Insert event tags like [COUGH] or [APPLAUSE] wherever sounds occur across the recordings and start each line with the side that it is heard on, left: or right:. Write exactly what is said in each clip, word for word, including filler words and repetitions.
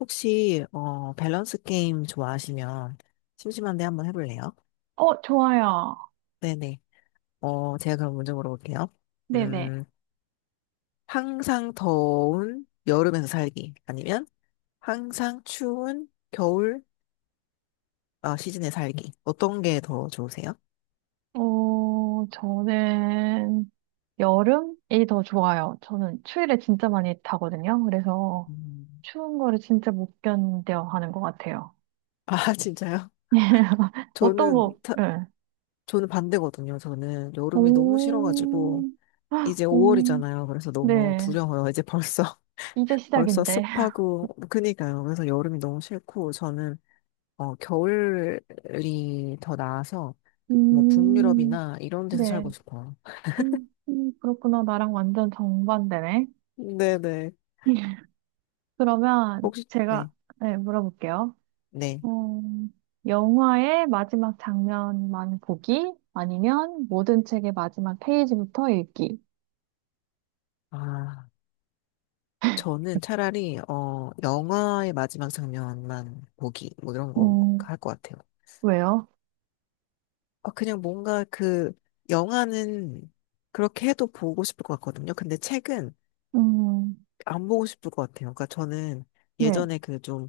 left: 혹시 어 밸런스 게임 좋아하시면 심심한데 한번 해볼래요?
right: 어, 좋아요.
left: 네네. 어 제가 그럼 먼저 물어볼게요.
right: 네네.
left: 음, 항상 더운 여름에서 살기 아니면 항상 추운 겨울 아, 시즌에 살기 어떤 게 더 좋으세요?
right: 어, 저는 여름이 더 좋아요. 저는 추위를 진짜 많이 타거든요. 그래서
left: 음.
right: 추운 거를 진짜 못 견뎌 하는 것 같아요.
left: 아 [LAUGHS] 진짜요?
right: [LAUGHS] 어떤
left: 저는
right: 거,
left: 타-
right: 네.
left: 저는 반대거든요. 저는 여름이 너무
right: 오,
left: 싫어가지고
right: 아,
left: 이제
right: 오,
left: 오 월이잖아요. 그래서 너무
right: 네.
left: 두려워요. 이제 벌써
right: 이제
left: 벌써
right: 시작인데. [LAUGHS]
left: 습하고, 그니까요. 그래서 여름이 너무 싫고, 저는, 어, 겨울이 더 나아서, 뭐,
right: 음,
left: 북유럽이나 이런 데서 살고
right: 네.
left: 싶어요.
right: 음, 그렇구나. 나랑 완전 정반대네.
left: 네네.
right: [LAUGHS] 그러면
left: 혹시,
right: 제가,
left: 네,
right: 네, 물어볼게요.
left: 네.
right: 어, 영화의 마지막 장면만 보기 아니면 모든 책의 마지막 페이지부터 읽기.
left: 아, 저는 차라리, 어, 영화의 마지막 장면만 보기, 뭐 이런 거
right: 음,
left: 할 것 같아요.
right: 왜요?
left: 아, 그냥 뭔가 그, 영화는 그렇게 해도 보고 싶을 것 같거든요. 근데 책은
right: 음,
left: 안 보고 싶을 것 같아요. 그러니까 저는
right: 네,
left: 예전에 그좀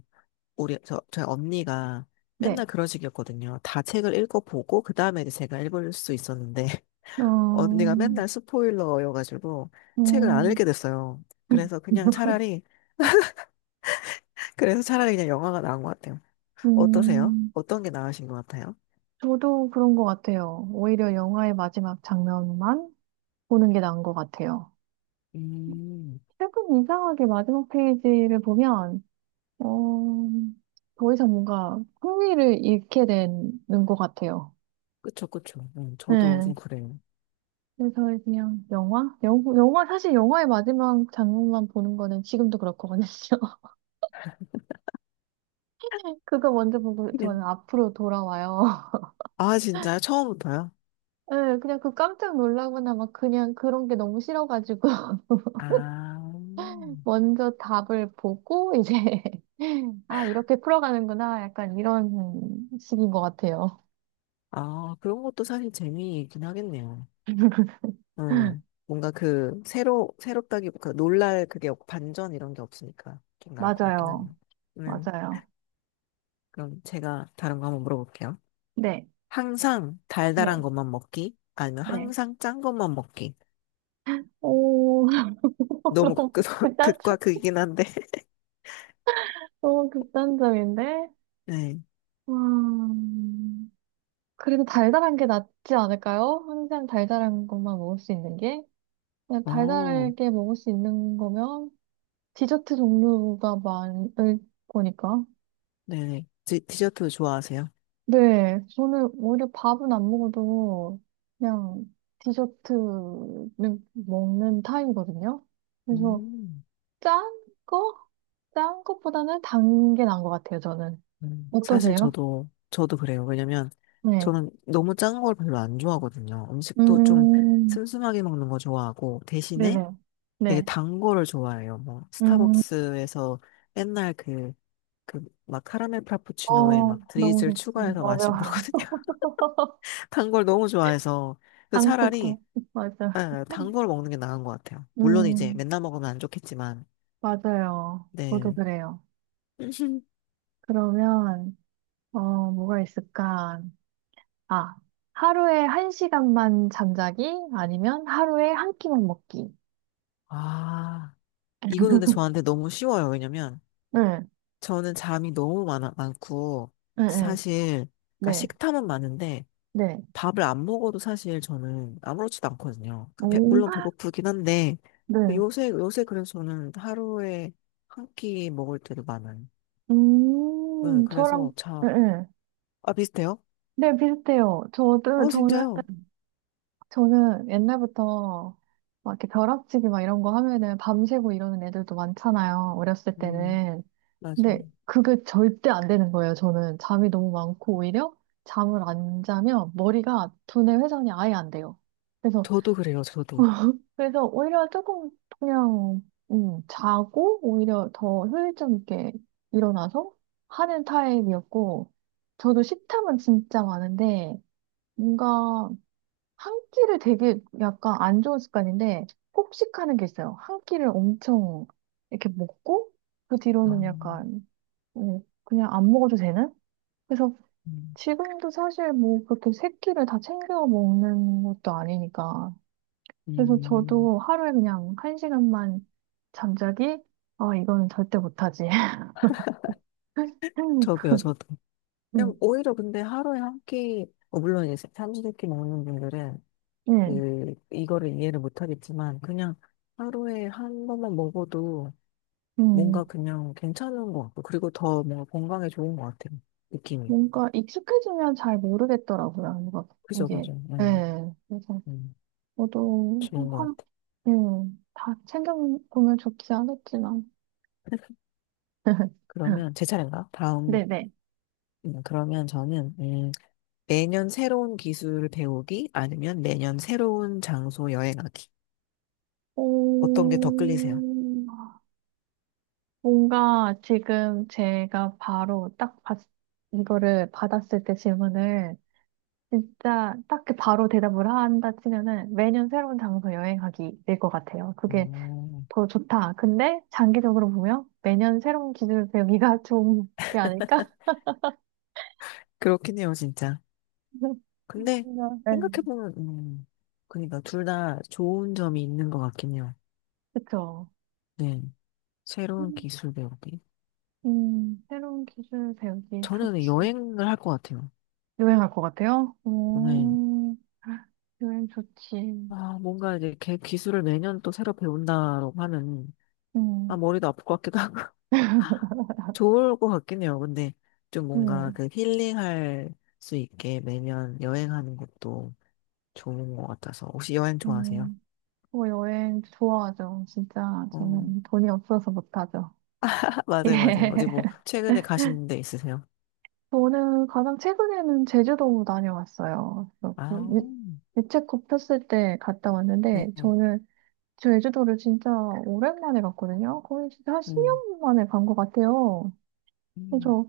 left: 우리, 저, 저희 언니가 맨날
right: 네.
left: 그런 식이었거든요. 다 책을 읽어보고, 그 다음에 이제 제가 읽을 수 있었는데, [LAUGHS] 언니가 맨날
right: 음,
left: 스포일러여가지고, 책을 안 읽게
right: 음,
left: 됐어요. 그래서 그냥 차라리, 그래서 차라리 그냥 영화가 나은 것 같아요. 어떠세요?
right: 음,
left: 어떤 게 나으신 것 같아요?
right: 저도 그런 것 같아요. 오히려 영화의 마지막 장면만 보는 게 나은 것 같아요.
left: 음,
right: 책은 이상하게 마지막 페이지를 보면, 어, 더 이상 뭔가 흥미를 잃게 되는 것 같아요.
left: 그쵸, 그쵸. 음, 저도
right: 네.
left: 좀 그래요.
right: 그래서 그냥 영화? 영화, 영화 사실 영화의 마지막 장면만 보는 거는 지금도 그렇거든요. [LAUGHS] 그거 먼저 보고
left: 네.
right: 저는 앞으로 돌아와요.
left: 아, 진짜요? 처음부터요?
right: [LAUGHS] 네, 그냥 그 깜짝 놀라거나 막 그냥 그런 게 너무 싫어가지고 [LAUGHS]
left: 아,
right: 먼저 답을 보고 이제 [LAUGHS] 아 이렇게 풀어가는구나 약간 이런 식인 것 같아요.
left: 아, 그런 것도 사실 재미있긴 하겠네요. 음,
right: [LAUGHS]
left: 뭔가 그 새로 새롭다기보다 놀랄 그게 없고 반전 이런 게 없으니까 좀 나을 것 같긴
right: 맞아요.
left: 하네요. 음,
right: 맞아요.
left: 그럼 제가 다른 거 한번 물어볼게요.
right: 네.
left: 항상 달달한
right: 네.
left: 것만 먹기 아니면
right: 네.
left: 항상 짠 것만 먹기.
right: 오 [LAUGHS]
left: 너무
right: 너무
left: 극, [LAUGHS]
right: 극단
left: 극과 극이긴 한데. [LAUGHS]
right: 너무 극단적인데.
left: 네.
right: 와. 그래도 달달한 게 낫지 않을까요? 항상 달달한 것만 먹을 수 있는 게. 그냥
left: 어,
right: 달달하게 먹을 수 있는 거면 디저트 종류가 많을 거니까.
left: 네네. 디, 디저트 좋아하세요?
right: 네, 저는 오히려 밥은 안 먹어도 그냥 디저트는 먹는 타입이거든요. 그래서
left: 음,
right: 짠 거? 짠 것보다는 단 게 나은 것 같아요, 저는.
left: 음. 사실
right: 어떠세요?
left: 저도 저도 그래요. 왜냐면
right: 네.
left: 저는 너무 짠 걸 별로 안 좋아하거든요. 음식도 좀
right: 음,
left: 슴슴하게 먹는 거 좋아하고, 대신에
right: 네네.
left: 되게
right: 네.
left: 단 거를 좋아해요. 뭐
right: 음,
left: 스타벅스에서 옛날 그 그 막 카라멜 프라푸치노에
right: 어,
left: 막
right: 너무
left: 드리즐
right: 좋지.
left: 추가해서
right: 맞아.
left: 마시고 그러거든요. [LAUGHS] 단 걸 너무 좋아해서
right: [LAUGHS]
left: 그 차라리,
right: 한국도. 맞아.
left: 예, 단걸 먹는 게 나은 것 같아요. 물론 이제
right: 음,
left: 맨날 먹으면 안 좋겠지만.
right: 맞아요. 저도
left: 네.
right: 그래요.
left: [LAUGHS]
right: 그러면, 어, 뭐가 있을까? 아, 하루에 한 시간만 잠자기? 아니면 하루에 한 끼만 먹기?
left: 아, 이거는 근데 저한테 너무 쉬워요. 왜냐면
right: 응,
left: 저는 잠이 너무 많아, 많고,
right: 응, 응.
left: 사실 그러니까
right: 네,
left: 식탐은 많은데
right: 네.
left: 밥을 안 먹어도 사실 저는 아무렇지도 않거든요. 그 배-
right: 오,
left: 물론 배고프긴 한데,
right: 네.
left: 요새 요새 그래서 저는 하루에 한 끼 먹을 때도 많아요. 네,
right: 음,
left: 그래서
right: 저랑,
left: 자,
right: 응, 응.
left: 아 비슷해요?
right: 네, 비슷해요. 저도,
left: 어
right: 저는
left: 진짜요?
right: 저는 옛날부터 막 이렇게 벼락치기 막 이런 거 하면은 밤새고 이러는 애들도 많잖아요. 어렸을
left: 음,
right: 때는.
left: 맞아요.
right: 근데 그게 절대 안 되는 거예요. 저는 잠이 너무 많고 오히려 잠을 안 자면 머리가 두뇌 회전이 아예 안 돼요. 그래서
left: 저도 그래요, 저도.
right: [LAUGHS] 그래서 오히려 조금 그냥 음, 자고 오히려 더 효율적 있게 일어나서 하는 타입이었고 저도 식탐은 진짜 많은데 뭔가 한 끼를 되게 약간 안 좋은 습관인데 폭식하는 게 있어요. 한 끼를 엄청 이렇게 먹고 그
left: 아,
right: 뒤로는 약간 어, 그냥 안 먹어도 되는? 그래서
left: 음,
right: 지금도 사실 뭐 그렇게 세 끼를 다 챙겨 먹는 것도 아니니까. 그래서
left: 음,
right: 저도 하루에 그냥 한 시간만 잠자기? 아, 이거는 절대 못하지. [LAUGHS] 음,
left: 저도요, 저도. 그냥
right: 음,
left: 오히려 근데 하루에 한 끼, 어, 물론 이제 삼시세끼 먹는 분들은
right: 음.
left: 그 이거를 이해를 못 하겠지만 그냥 하루에 한 번만 먹어도
right: 음.
left: 뭔가 그냥 괜찮은 것 같고, 그리고 더 뭔가 건강에 좋은 것 같아요. 느낌이.
right: 뭔가 익숙해지면 잘 모르겠더라고요. 뭔가
left: 그죠,
right: 이게,
left: 그죠. 음,
right: 예. 그래서
left: 음,
right: 저도
left: 좋은 것 같아요.
right: 음, 다 챙겨보면 좋지 않았지만.
left: 그러면
right: [LAUGHS]
left: 제 차례인가? 다음,
right: 네네.
left: 음, 그러면 저는, 음, 매년 새로운 기술 배우기, 아니면 매년 새로운 장소 여행하기.
right: 오,
left: 어떤 게 더 끌리세요?
right: 뭔가 지금 제가 바로 딱 봤, 이거를 받았을 때 질문을 진짜 딱 그 바로 대답을 한다 치면은 매년 새로운 장소 여행하기 될 것 같아요. 그게
left: 음,
right: 더 좋다. 근데 장기적으로 보면 매년 새로운 기술을 배우기가 [LAUGHS] 좋은 게 아닐까?
left: 그렇긴 해요, 진짜.
right: [LAUGHS]
left: 근데
right: 뭔가, 네.
left: 생각해보면, 음, 그러니까 둘 다 좋은 점이 있는 것 같긴 해요.
right: 그쵸.
left: 네. 새로운 기술 배우기.
right: 음, 새로운 기술 배우기
left: 저는
right: 좋지.
left: 여행을 할 것 같아요.
right: 여행 할 것 같아요?
left: 오늘
right: 음, 여행 좋지.
left: 아, 뭔가 이제 걔 기술을 매년 또 새로 배운다라고 하면, 아,
right: 음,
left: 머리도 아플 것 같기도 하고, [LAUGHS] 좋을 것 같긴 해요. 근데 좀 뭔가
right: 음,
left: 그 힐링할 수 있게 매년 여행하는 것도 좋은 것 같아서. 혹시 여행 좋아하세요?
right: 음. 뭐 여행 좋아하죠. 진짜
left: 어,
right: 저는 돈이 없어서 못하죠.
left: [LAUGHS]
right: [LAUGHS] 예.
left: 맞아요, 맞아요. 어디 뭐, 최근에 가신 데 있으세요?
right: 저는 가장 최근에는 제주도 다녀왔어요. 그래서 그
left: 아,
right: 유- 유채꽃 폈을 때 갔다
left: 네.
right: 왔는데 저는 제주도를 진짜 오랜만에 갔거든요. 거의 진짜 한
left: 음,
right: 십 년 만에 간 것 같아요.
left: 음,
right: 그래서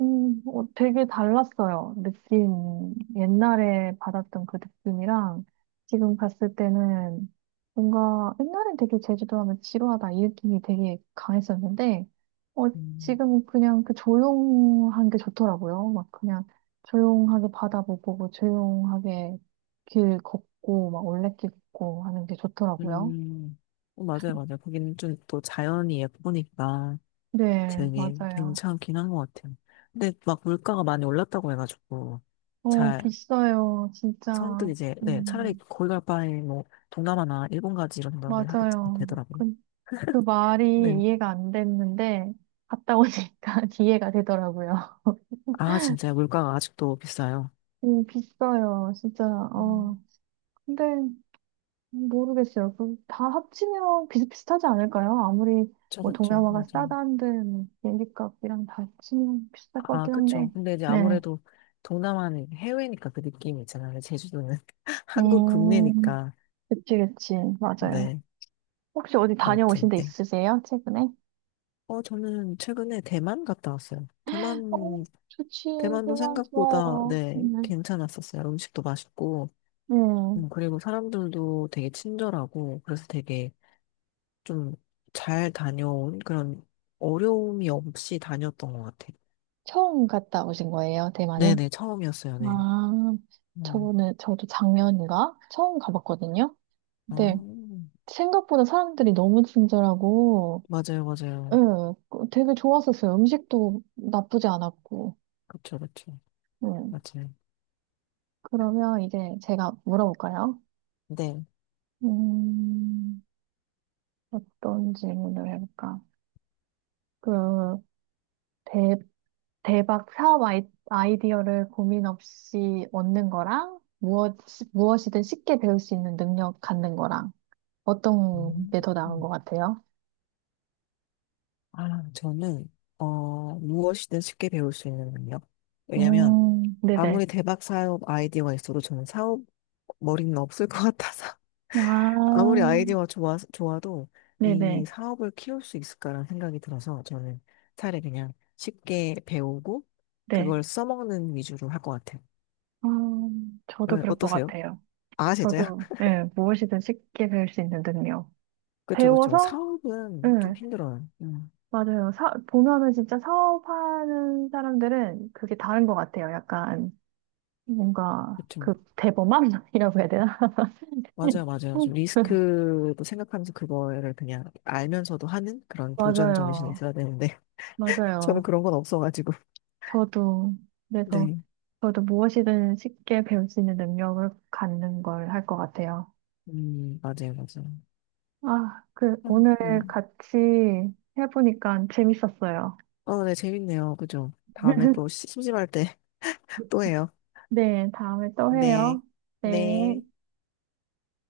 right: 음, 어, 되게 달랐어요. 느낌. 옛날에 받았던 그 느낌이랑 지금 갔을 때는 뭔가 옛날엔 되게 제주도 하면 지루하다 이 느낌이 되게 강했었는데, 어,
left: 음,
right: 지금 그냥 그 조용한 게 좋더라고요. 막 그냥 조용하게 바다 보고 뭐 조용하게 길 걷고 막 올레길 걷고 하는 게 좋더라고요.
left: 음. 어, 맞아요, 맞아요. 거기는 좀 또 자연이 예쁘니까
right: 네,
left: 되게
right: 맞아요.
left: 괜찮긴 한 것 같아요. 근데 막 물가가 많이 올랐다고 해가지고
right: 어,
left: 잘
right: 비싸요. 진짜.
left: 선뜻 이제 네 차라리
right: 음,
left: 거기 갈 바에 뭐 동남아나 일본 가지 이런 생각을 하게
right: 맞아요.
left: 되더라고요.
right: 그 말이
left: 네.
right: 이해가 안 됐는데, 갔다 오니까 [LAUGHS] 이해가 되더라고요.
left: 아 진짜 요 물가가 아직도 비싸요.
right: 음, 비싸요, 진짜. 어.
left: 음,
right: 근데, 모르겠어요. 그다 합치면 비슷비슷하지 않을까요? 아무리,
left: 그쵸
right: 뭐,
left: 그쵸
right: 동남아가
left: 맞아요.
right: 싸다는데, 뭐, 비행기 값이랑 다 합치면 비슷할 것
left: 아
right: 같긴 한데.
left: 그쵸. 근데 이제
right: 네.
left: 아무래도 동남아는 해외니까 그 느낌이 있잖아요. 제주도는 [LAUGHS] 한국
right: 음,
left: 국내니까.
right: 그치, 그치. 맞아요.
left: 네
right: 혹시 어디 다녀오신
left: 아무튼
right: 데
left: 네.
right: 있으세요? 최근에?
left: 어 저는 최근에 대만 갔다 왔어요.
right: 어,
left: 대만,
right: 좋지.
left: 대만도
right: 대만
left: 생각보다,
right: 좋아요.
left: 네,
right: 음.
left: 괜찮았었어요. 음식도 맛있고,
right: 음.
left: 음, 그리고 사람들도 되게 친절하고, 그래서 되게 좀 잘 다녀온 그런 어려움이 없이 다녔던 것 같아요.
right: 처음 갔다 오신 거예요, 대만은?
left: 네네, 처음이었어요, 네.
right: 아,
left: 음,
right: 저는, 저도 작년인가? 처음 가봤거든요?
left: 아,
right: 근데 생각보다 사람들이 너무 친절하고,
left: 맞아요,
right: 예,
left: 맞아요.
right: 그- 되게 좋았었어요. 음식도 나쁘지 않았고,
left: 그쵸, 그쵸.
right: 음.
left: 맞아요.
right: 그러면 이제 제가 물어볼까요?
left: 네.
right: 음, 어떤 질문을 해볼까? 그, 대, 대박 사업 아이, 아이디어를 고민 없이 얻는 거랑, 무엇, 무엇이든 쉽게 배울 수 있는 능력 갖는 거랑, 어떤
left: 음.
right: 게 더 나은 것 같아요?
left: 아, 저는, 어, 무엇이든 쉽게 배울 수 있는 능력. 왜냐면,
right: 음, 네네.
left: 아무리 대박 사업 아이디어가 있어도 저는 사업 머리는 없을 것 같아서. 아무리
right: 아,
left: 아이디어가 좋아, 좋아도 이
right: 네네.
left: 사업을 키울 수 있을까라는 생각이 들어서 저는 차라리 그냥 쉽게 배우고
right: 네.
left: 그걸 써먹는 위주로 할 것 같아요.
right: 아, 저도
left: 네,
right: 그럴 것
left: 어떠세요?
right: 같아요.
left: 아, 진짜요?
right: 저도,
left: [LAUGHS]
right: 예, 무엇이든 쉽게 배울 수 있는 능력.
left: 그쵸, 그쵸.
right: 배워서, 예,
left: 사업은 좀 힘들어요. 음,
right: 맞아요. 사, 보면은 진짜 사업하는 사람들은 그게 다른 것 같아요. 약간, 뭔가,
left: 그쵸.
right: 그, 대범함이라고 [LAUGHS] 해야 되나?
left: 맞아요, 맞아요. 좀
right: [LAUGHS]
left: 리스크도 생각하면서 그거를 그냥 알면서도 하는 그런 도전 정신이
right: 맞아요.
left: 있어야 되는데 [LAUGHS] 저는
right: 맞아요.
left: 그런 건 없어가지고.
right: 저도, 그래서,
left: 네.
right: 저도 무엇이든 쉽게 배울 수 있는 능력을 갖는 걸 할 것 같아요.
left: 음, 맞아요, 맞아요.
right: 아, 그,
left: 아,
right: 오늘
left: 네.
right: 같이 해보니까 재밌었어요.
left: 어, 네, 재밌네요. 그죠? 다음에 또 시- 심심할 때 [LAUGHS] 또 해요.
right: 네, 다음에 또
left: 네,
right: 해요.
left: 네.
right: 네.